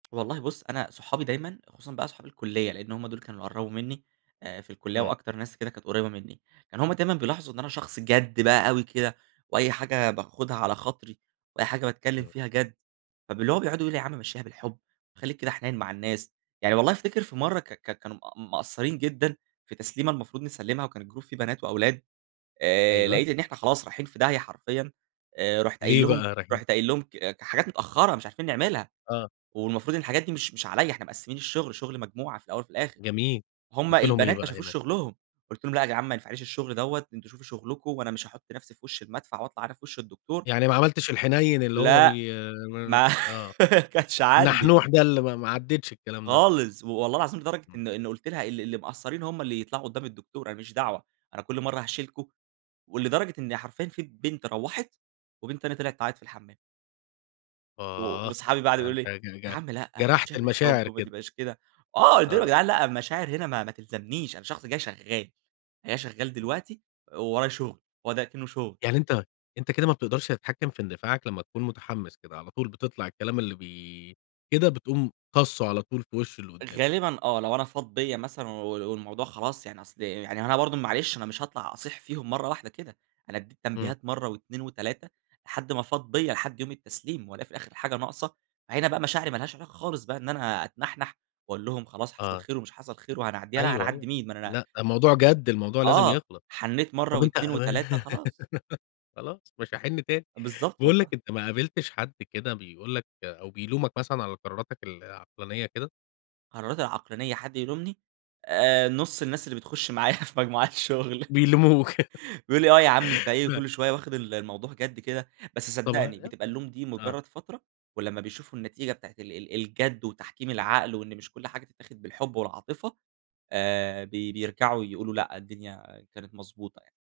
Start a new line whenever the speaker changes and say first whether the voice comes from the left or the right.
right: والله بُص أنا صحابي دايمًا، خصوصًا بقى صحاب الكلية لإن هم دول كانوا قربوا مني، آآ في الكلية
left: إمم.
right: وأكتر ناس كده كانت قريبة مني، كان هم دايمًا بيلاحظوا إن أنا شخص جَد بقى أوي كده وأي حاجة باخدها على خاطري، وأي حاجة باتكلم
left: إمم.
right: فيها جَد، فب اللي هو بيقعدوا يقولوا: "يا عم مشيها بالحب، خليك كده حنين مع الناس." يعني والله أفتكر في مرة ك ك كانوا مق مقصرين جدًا في تسليمة المفروض نسلمها وكان الجروب فيه بنات وأولاد، آآ
left: أيوه.
right: لقيت إن إحنا خلاص رايحين في داهية حرفيًا، آآ رحت قايل
left: ليه
right: لهم
left: بقى رايحين؟
right: رحت قايل لهم ك حاجات متأخرة مش عارفين نعملها،
left: آه.
right: والمفروض إن الحاجات دي مش مش عليّا إحنا مقسمين الشغل شغل مجموعة في الأول وفي الآخر،
left: جميل،
right: هم
left: قلت لهم إيه
right: البنات ما
left: بقى
right: شافوش
left: هنا؟
right: شغلهم، قلت لهم: "لأ يا جدعان ما ينفعليش الشغل دوّة، أنتم شوفوا شغلكوا، وأنا مش هاحط نفسي في وش المدفع وأطلَع أنا في وش الدكتور"
left: يعني ما عملتِش الحنين اللي هو
right: لأ،
left: بي نن
right: ما
left: آه،
right: كانش عندي.
left: النحنوح ده اللي ما ما عديتش الكلام ده.
right: خالص، و والله العظيم لدرجة
left: إمم.
right: إن إن قلت لها: "اللي اللي مقصرين هم اللي يطلعوا قدام الدكتور، أنا ما ليش دعوة، أنا كل مرة هاشيلكوا!" ولدرجة إن حرفيًا في بنت روّحت، وبنت تانية طِلعِت تعيط في الحمام. و
left: آه،
right: وصحابي بقي قعدوا
left: ده
right: يقولوا
left: أنت
right: لي:
left: ج
right: "يا
left: ج
right: عم لأ،
left: جرحت
right: مشيها بالحب
left: المشاعر
right: وما
left: كده.
right: تبقاش كده." آه، قلت لهم: "يا
left: آه.
right: جدعان لأ المشاعر هنا ما ما تلزمنيش، أنا شخص جاي شغال جاي شغال
left: إمم.
right: دلوقتي، وورايا شغل." هو ده أكنُه شغل.
left: يعني أنت أنت كده ما بتقدرش تتحكم في اندفاعك لمّا تكون مُتحمس كده، على طول بَتطَلع الكلام اللي بي كده بتقوم طاسُّه على طول في وش اللي قدامك.
right: غالبًا آه، لو أنا فاض بيّا مثلًا و والموضوع خلاص يعني أصل يعني هو أنا برضه معلش أنا مش هاطلَع أصيح فيهم مرة واحدة كده، أنا أدّيت
left: إمم.
right: تنبيهات مرة و2 3 لحد ما فاض بيّا، لحد يوم التسليم وألاقي في الآخِر الحاجة ناقصة، هنا بقى مشاعري ما لهاش علاقة خالص بقى إن أنا أتنحنح، وأقول لهم، خلاص حصل
left: آه.
right: خير ومش حصل خير وهنعديها، لأ
left: أيوه، أيوه.
right: هنعدي مين! ما أنا
left: لأ، ده موضوع جَد، الموضوع لازم
right: آه،
left: يخلص،
right: حنيت مرة
left: طب أنت
right: و2 و3 خلاص.
left: خلاص مش هاحن تاني،
right: بالضبط
left: باقول لك
right: والله.
left: أنت ما قابلتش حد كده بيقول لك أو بيلومك مثلًا على قراراتك العقلانية كده؟
right: قراراتي العقلانية حد يلومني، آآ نص الناس اللي بتخش معايا في مجموعات الشغل.
left: بيلوموك.
right: بيقول لي: "آه، يا عم أنت إيه،
left: ف
right: كل شوية واخد ال الموضوع جَد كده؟" بس
left: طب ها
right: صدقني
left: لأ،
right: بتبقى اللوم دي
left: آه.
right: مجرد فترة، ولمّا بيشوفوا النتيجة بتاعة ال ال الجَد وتحكيم العقل وإن مش كل حاجة تتاخد بالحب والعاطفة، آآ بي بيرجعوا يقولوا لأ، الدنيا كانت مضبوطة يعني.